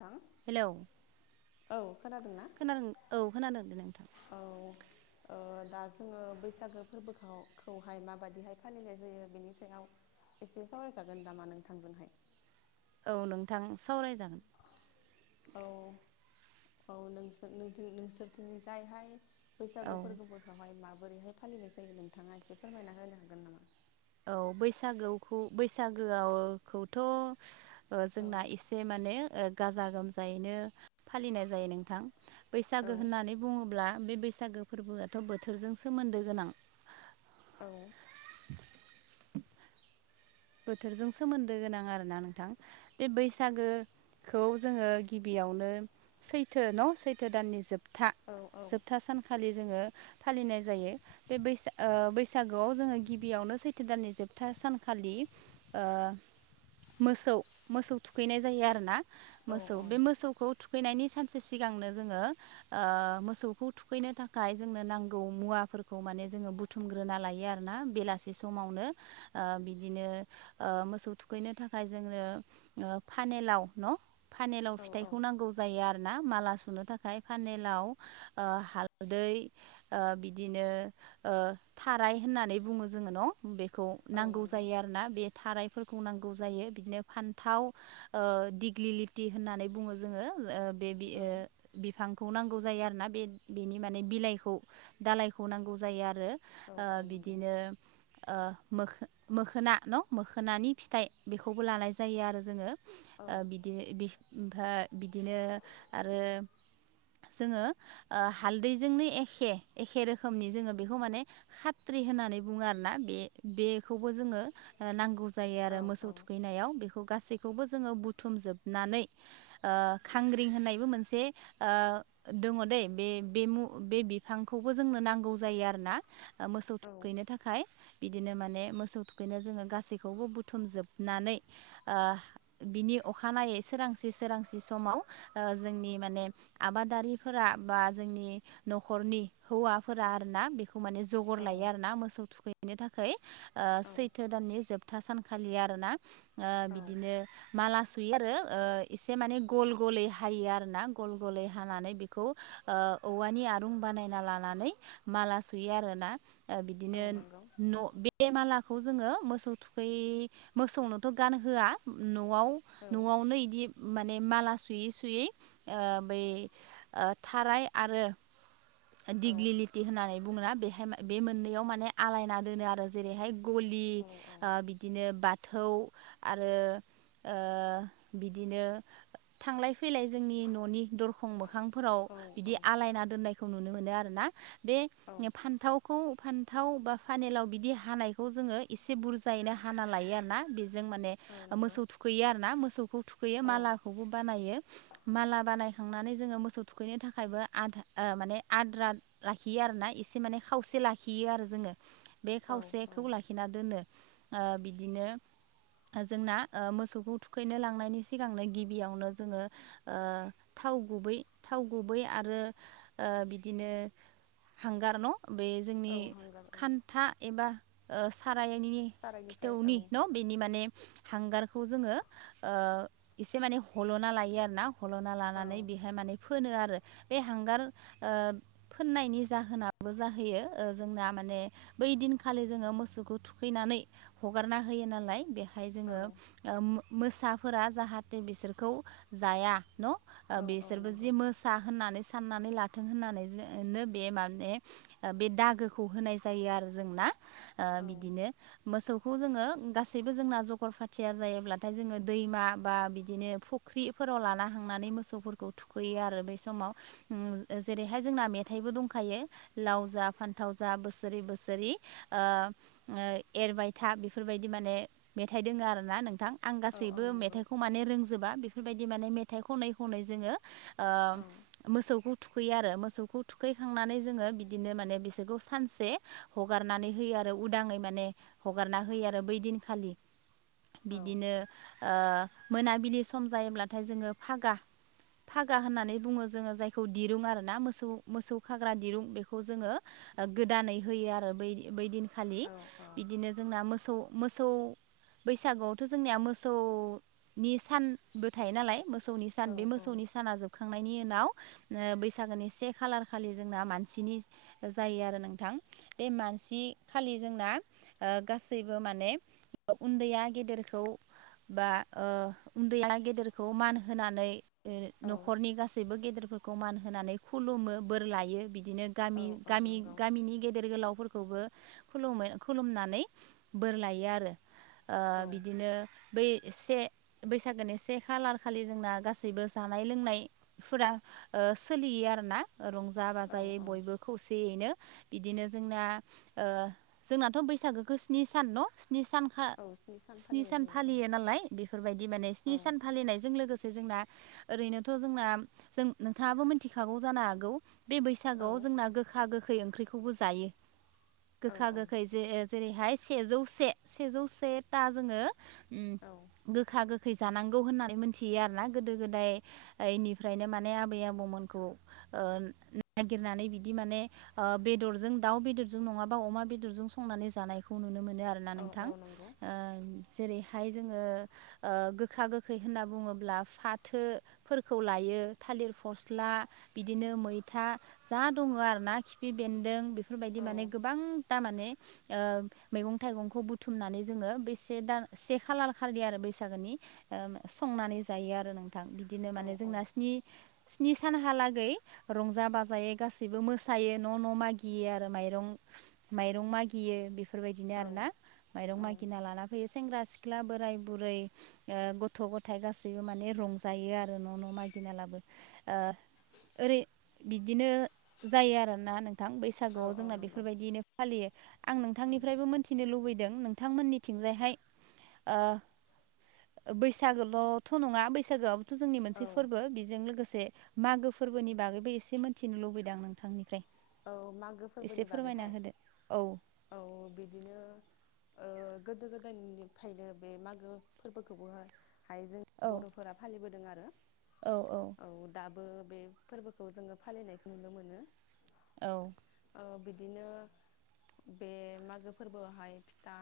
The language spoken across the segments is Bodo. थां हेलौ औ खोनादोंना खोनादो औ खोनादों नोंथां। औ ओ दा जोङो बैसागो फोरबो खौहाय माबायदिहाय फालिनाय जायो बेनि सायाव एसे सावरायजागोन नामा नोंथां जोंहाय औ नोंथां सावरायजागोन औ औ नोंसोर नोंसोरथिंनि जायहाय औ बैसागु फोरबोखौहाय माबोरैहाय फालिनाय जायो नोंथाङा एसे फोरमायना होनो हागोन नामा औ बैसागोखौ बैसागोआवखौथ' औ जोंना एसे माने गाजा गोमजायैनो फालिनाय जायो नोंथां औ बैसागो होननानै बुङोब्ला बे बैसागो फोरबोआथ' बोथोरजों सोमोन्दो गोनां औ [inaudible] बोथोरजों सोमोन्दो गोनां आरोना नोंथां बे बैसागोखौ जोङो गिबियाव बियावनो सैथो न' सैथो दाननि जोबथा औ औ जोबथा सानखालि जोङो फालिनाय जायो। बे बो बैसागुआव जोङो गिबियाव नो सैथो दाननि जोबथा सानखालि ओ मोसौ मोसौ थुखैनाय जायो आरोना। मोसौ बे मोसौखौ थुखैनायनि सानसे सिगांनो जोङो मोसौखौ थुखैनो थाखाय जोंनो नांगौ मुवा फोरखौ माने जोङो बुथुमग्रोना लायो आरोना बेलासि समावनो बिदिनो ओ मोसौ थुखैनो थाखाय जोङो फानेलाव न' फानेलाव औ औ फिथाइखौ नांगौ जायो आरो। ना माला सुनो थाखाय पानेलाव ओ हालदै बिदिनो थाराय होननानै बुङो जोङो न' बेखौ औ नांगौ नंगौ जायो आरोना। बे थारायफोरखौ नांगौ जायो बिदिनो फान्थाव दिग्लिलिथि होननानै बुङो जोङो बे औ बिफांखौ नांगौ। नांगौ जायो आरोना बे बेनि माने बिलाइखौ दालाइखौ नांगौ जायो आरो। औ औ नंगौ बिदिनो ओ मोखोना न मोखोनानि फिथाइ बेखौबो लानाय जायो आरो जोङो। औ बिदि ओमफ्राय बिदिनो आरो जोङो ओ हालदैजोंनो एखे एखे रोखोमनि जोङो बेखौ माने खाथ्रि होननानै बुङो आरोना बेखौबो जोङो। नांगौ जायो औ आरो मोसौ औ थुखैनायाव बेखौ गासैबो बखौबो जोङो बुथुम जोबनानै खांग्रिं होननायबो मोनसे ओ दङ दै बेमु बे बिफांखौबो जोंनो नांगौ जायो आरोना। मोसौ थुखैनो थाखाय बिदिनो माने मोसौ थुखैनो जोङो। गासैखौबो बुथुमजोबनानै बिनि अखानायै सोरांसि सोरांसि समाव जोंनि माने आबादारिफोरा बा जोंनि न'खरनि हौवा मा आरोना बेखौ माने जगर औ लायो आरोना मोसौ थुखैनो थाखाय औ सैथो। जथा सानखालिनि ओ औ बिदिनो माला सुयो आरो एसे माने गल गलै हायो आर ना गल गलै हानानै बेखौ औवानि आरुं बानायना लानानै माला सुयो आरोना। औ बिदिनो नंगौ न' बे मालाखौ जोङो मोसौ थुखै मोसौनोथ' गान होआ न' न'आव औ न'आवनो बिदि माने माला सुयै सुयै बै थाराय आरो औ दिगलिलिटि होननानै बुङोना बेहाय बे मोननैयाव माने आलायना दोनो आरो जेरैहाय गलि ओ बिदिनो बाथौ आरो बिदिनो थांलाय फैलाय जोंनि न'नि दरखं मोखांफोराव औ बिदि आलायना दोननायखौ नुनो मोनो आरोना। बे औ फान्थावखौ फान्थाव बा फानेलाव बिदि हानायखौ जोङो एसे बुरजायैनो हाना लायो आरो ना। जों माने औ ओ नंगौ मोसौ थुखैयो आरोना मोसौखौ थुखैयो औ मालाखौबो बानायो माला बानाय। खांनानै जोङो मोसौ थुखैनो थाखायबो आधा ओ माने आद्रा लाखियो आरोना एसे माने खावसे। लाखियो आरो जोङो बे औ औ खावसेखौ लाखि नो ओ‌ बिदिनो ओ जोंना ओ मोसौखौ थुखैनो लांनायनि सिगांनो गिबियावनो जोङो ओ थाव गुबै थाव गुबै आरो ओ बिदिनो हांगार न' बे औ जोंनि हांगार औ खान्था एबा ओ सा रायनि सारायनिफ्राय औ खिथौनि न' बेनि माने हांगारखौ जोङो ओ एसे माने हल'ना लायो आरो ना हल'ना औ लानानै बेहाय माने फोनो आरो। बे हांगार ओ फोननायनि जाहोनाबो जाहैयो ओ जोंना माने बै दिन खालि जोङो मो मोसौखौ थुखैनानै हगारना होयो नालाय बेहाय औ जोङो ओम मोसाफोरा जाहाथे बिसोरखौ जाया न' औ ओ औ बिसोरबो जे नंगौ मोसा होननानै साननानै लाथों होननानै जो नो बे माने ओ बे दागोखौ होनाय जायो आरो जों ना ओ औ बिदिनो मोसौ खौ जोङो गासैबो जोंना जगर फाथिया जायोब्लाथाय जोङो दैमा बा बिदिनो फुख्रिफोर फोराव लाना हांनानै मोसौफोरखौ थुखैयो आरो बे समाव जेरैहाय जोंना मेथाइबो दंखा यो लाव जा फान्थाव जा बोसोरै बोसोरै ओ-ओ एरबाय था बेफोरबायदि माने मेथाइ दोङो आरोना नोंथां आं औ औ गासैबो नंगौ मेथाइखौ माने रोंजोबा बेफोर बायदि माने मेथाइ खनै खनै जोङो ओ औ मोसौखौ थुखैयो आरो मोसौ थुखैखांनानै जोङो बिदिनो माने बिसोरखौ सानसे हगारनानै होयो आरो उदाङै माने हगारना होयो आरो बै दिनखालि औ बिदिनो ओ मोनाबिलि सम जायोब्लाथाय जोङो फागा फागा होननानै बुङो जोङो जायखौ दिरुं आरोना मोसौ मोसौ खाग्रा दिरुं बेखौ जोङो ओ गोदानै होयो आरो बै बै दिन खालि औ बिदिनो जोंना मोसौ मोसौ बैसागुआवथ' जोंनिया मोसौनि सानबो थायो नालाय मोसौनि सान बे औ मोसौनि साना जोबखांनायनि उनाव ओ बैसागोनि से खालार खालि जोंना मानसिनि जायो आरो नोंथां बे मानसि - नि बि खालि जोंना ओ गासैबो माने उन्दैया गेदेरखौ बा ओ उन्दैया गेदेरखौ मान होनानै न'खरनि गासैबो गेदेरफोरखौ मान होनानै खुलुमो बोर लायो बिदि बिदिनो औ गामि औ गामि नंगौ गामिनि गेदेर गोलावफोरखौ खुलुमै खुलुमनानै बोर लायो आरो ओ औ बिदिनो बै से बैसागोनि से खालार खालि जोंना गासैबो जानाय लोंनायफोरा ओ ओ सोलियो आरो ना रंजा औ बाजायै औ बयबो खौसेयैनो बिदिनो जोंना ओ जोंनाथ' बैसागोखौ स्नि सान न' स्नि सानखा औ स्नि फालिनाय सान जायो फालियो औ नालाय बेफोरबायदि माने स्नि सान फालिनायजों लोगोसे जोंना ओरैनोथ' जोंना जों नोंथाङाबो मिथिखागौ जानो हागौ बे औ बैसागोआव जोंना गोखा गोखै ओंख्रिखौबो जायो औ गोखा गोखै जे जेरैहाय सेजौ से सेजौ से ता जोङो उम औ गोखा गोख खै जानांगौ होननानै मोनथियो आरोना गोदो गोदायनिफ्रायनो माने आबै आबौमोनखौ ओ नागिरनानै बिदि माने बेदरजों दाउ बेदर जों नङाबा अमा बेदरजों संनानै जानायखौ नुनो मोनो मोनो आरोना औ नोंथां औ नंगौ ओ जेरैहाय जोङो ओ गोखा गोखै होनना बुङोब्ला फाथोफोरखौ लायो थालिर फस्ला बिदिनो मैथा जा दङ आरोना खिफि बेनदों बेफोर बायदि औ माने गोबां दा माने ओ मैगं थायगंखौ बुथुमनानै जोङो बेसेबा से खालार खालि आरो बैसागोनि संनानै जायो आरो नों -थां बिदिनो औ माने जोंना स्नि नि सानहालागै रंजा बाजायै गासैबो मोसायो न' न' मागियो आरो माइ रं माइरं मागियो बेफोरबायदिनो आरोना माइरं मागिना लाना फैयो सेंग्रा सिख्ला बोराइ बुरै गथ' गथाइ गासैबो माने रंजायो आरो न' न' मागिना लाबो ओ ओरै बिदिनो जायो आरोना नों थां औ बैसागुआव औ जोंना नंगौ बेफोरबायदिनो फालियो आं औ नोंथांनिफ्रायबो मोनथिनो लुबैयो लुबैदों नोंथांमोननिथिंजायहाय बैसागोल'थ' नङा बैसागोआथ' जोंनि मोनसे औ फोरबो बेजों लोगोसे मागो फोरबोनि बागैबो एसे मिथिनो लुबैदों आं नोंथांनिफ्राय औ मागो एसे फोरबोनि फोरमायना बागैहाय होदो औ औ बिदिनो गोदो गोदायनिफ्रायनो बे मागो फोरबोखौबोहाय हाय जों औ बर'फोरा फालिबोदों आरो औ दाब बो बे फोरबोखौ जोङो फालिनायखौ नुनो मोनो। औ। ओ बिदिनो बे मागो फोरबोआवहाय फिथा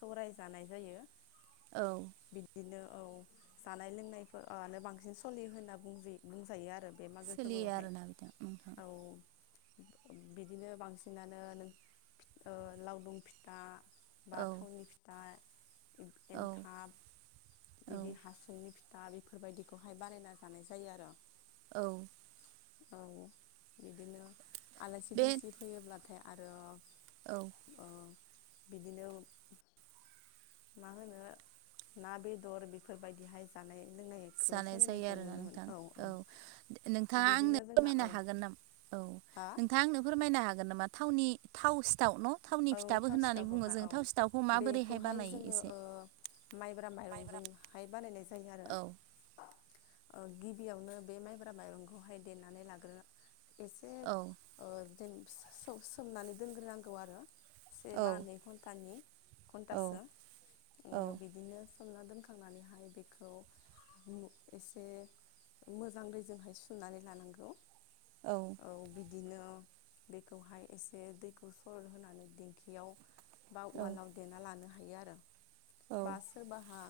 सौराय जानाय जायो। औ बिदिनो औ जानाय लोंनायफोरनो बांसिन सलियो होनना बुंजायो आरो बे मागो सोलियो फोरबोआवहाय आरोना बिथां नोंथां औ बिदिनो बांसिनानो नों लावदुम फिथा बा औ थावनि फिथा औ एन्थाब औ बिदि हासंनि दा बेफोरबायदिखौहाय बानायना जानाय जायो आरो। औ। औ बिदिनो आलासि बे दुमसि फैयोब्लाथाय आरो औ ओ बिदिनो मा होनो ना बेदर बेफोरबायदिहाय जानाय लोंनाय जानाय जायो आरोना नोंथां औ नोंथाङा आंनो बिदिनो जोंना फोरमायनो औ हागोन नामा औ हा नोंथां आंनो फोरमायनो हागोन नामा थावनि थाव सिथाव न' थावनि औ फिथाबो थाव होननानै बुङो सिथावखौहाय जों औ थाव सिथावखौ माबोरैहाय बेखौहाय बानायो? जोङो एसे ओ माइब्रा माइरंजोंहाय बानायनाय जायो औ आरो गिबियावनो बे माइब्रा माइरंखौहाय देनानै लाग्रो एसे औ जेन सोमनानै दोनग्रोनांगौ आरो से औ बा नै घन्टानि औ घन्टासो औ बिदिनो सोमना दोनखांनानैहाय बेखौ एसे मोजां दैजोंहाय सुनानै लानांगौ। औ बिदिनो बेखौहाय एसे दैखौ सरल होनानै दिेंखियाव बा औ उवालाव देना लानो हायो आरो औ बा सोरबाहा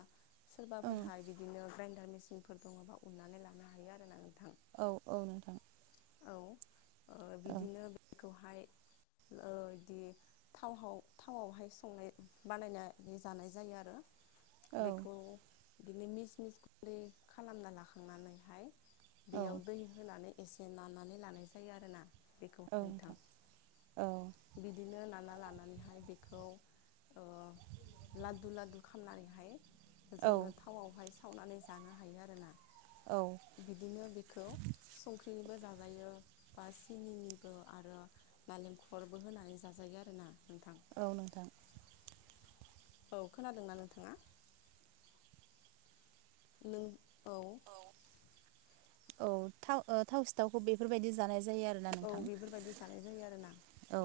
ओं सोरबाफोरहाय बिदिनो ग्राइन्डार मेसिनफोर दङबा उननानै लानो हायो आरोना नोंथां। औ-औ नोंथां। औ ओ ओं बिदिनो बेखौहाय बिदि थाव थावावहाय संनाय बानायनानै जानाय जायो आरो औ बेखौ बिदिनो मिस मिस खि खालामना लाखांनानैहाय औ बेयाव दै होनानै एसे ननानै लानाय जायो आरोना बेखौ औ नोथां नोंथां औ बिदिनो लानानैहाय बेखौ लादु लादु खालामनानैहाय औ जोङो थावआवहाय सावनानै जानो हायो आरोना। औ बिदिनो बिखौ संख्रिनिबो जा जाजायो बा सिनिनिबो आरो नालेंखरबो होनानै जाजायो आरोना। नोंथां औ नोंथां। औ खोनादोंना नोंथाङा? नों औ। औ थाव ओ थाव सिथावखौ बेफोरबायदि जानाय जायो आरोना औ नोंथां। बेफोरबायदि जानाय जायो आरोना औ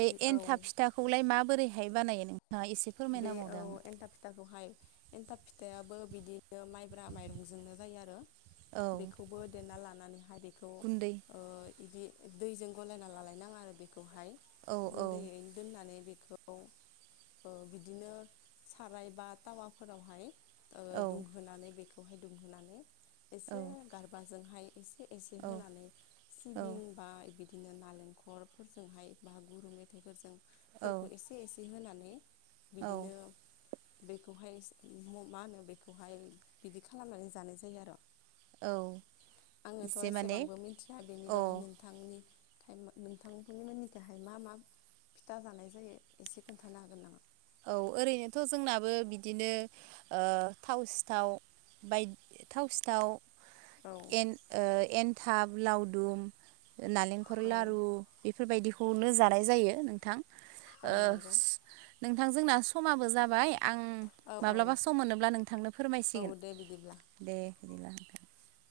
बै एनथाब औ बिथांखौ लाय माबोरै हाय बानायो नोंथाङा एसे बे औ फोरमायनाहोबावदों आनो? एन्थाब फिथाखौहाय एन्थाब फिथाइाबो बिदिनो माइब्रा माइरंजोंनो जायो। आरो औ बेखौबो देना लानानैहाय बेखौ गुन्दै बिदि दैजों गलायना लालायनाङा आरो बेखौहाय औ गुन्दैयैनो दोननानै बे खौ ओ बिदिनो साराय बा टावाफोरावहाय ओ औ दुंहोनानै बेखौहाय दुंहोनानै औ एसे गारबाजोंहाय एसे एसे औ होनानै औ सिबिं बा बिदि बिदिनो नालेंखरफोरजोंहाय बा गुरु मेथाइफोरजोंफोरखौ औ एसे एसे होनानै औ बिदिनो बेखौहाय मा होनो बेखौहाय बिदि खालामनानै जानाय जायो आरो औ आंनोथ एसे माने एसेबांबो मिथिया बेनि अ बागै नोंथांनि नोंथांनि मोनिखौहाय मा मा फिथा जानाय जायो एसे खोन्थानो हागोन नामा औ ओरैनोथ' जोंनाबो बिदिनो ओ थाव सिथाव बायदि थाव सिथाव औ एन ओ एनथाब लावदुम नालेंखर औ लारु बेफोरबायदिखौनो जानाय जायो नोंथां औ ओ नंगौ नोंथां जोंना समाबो जाबाय आं औ माब्लाबा सम मोनोब्ला नोंथांनो औ औ फोरमायसिगोन दे बिदिब्ला दे [unintelligible]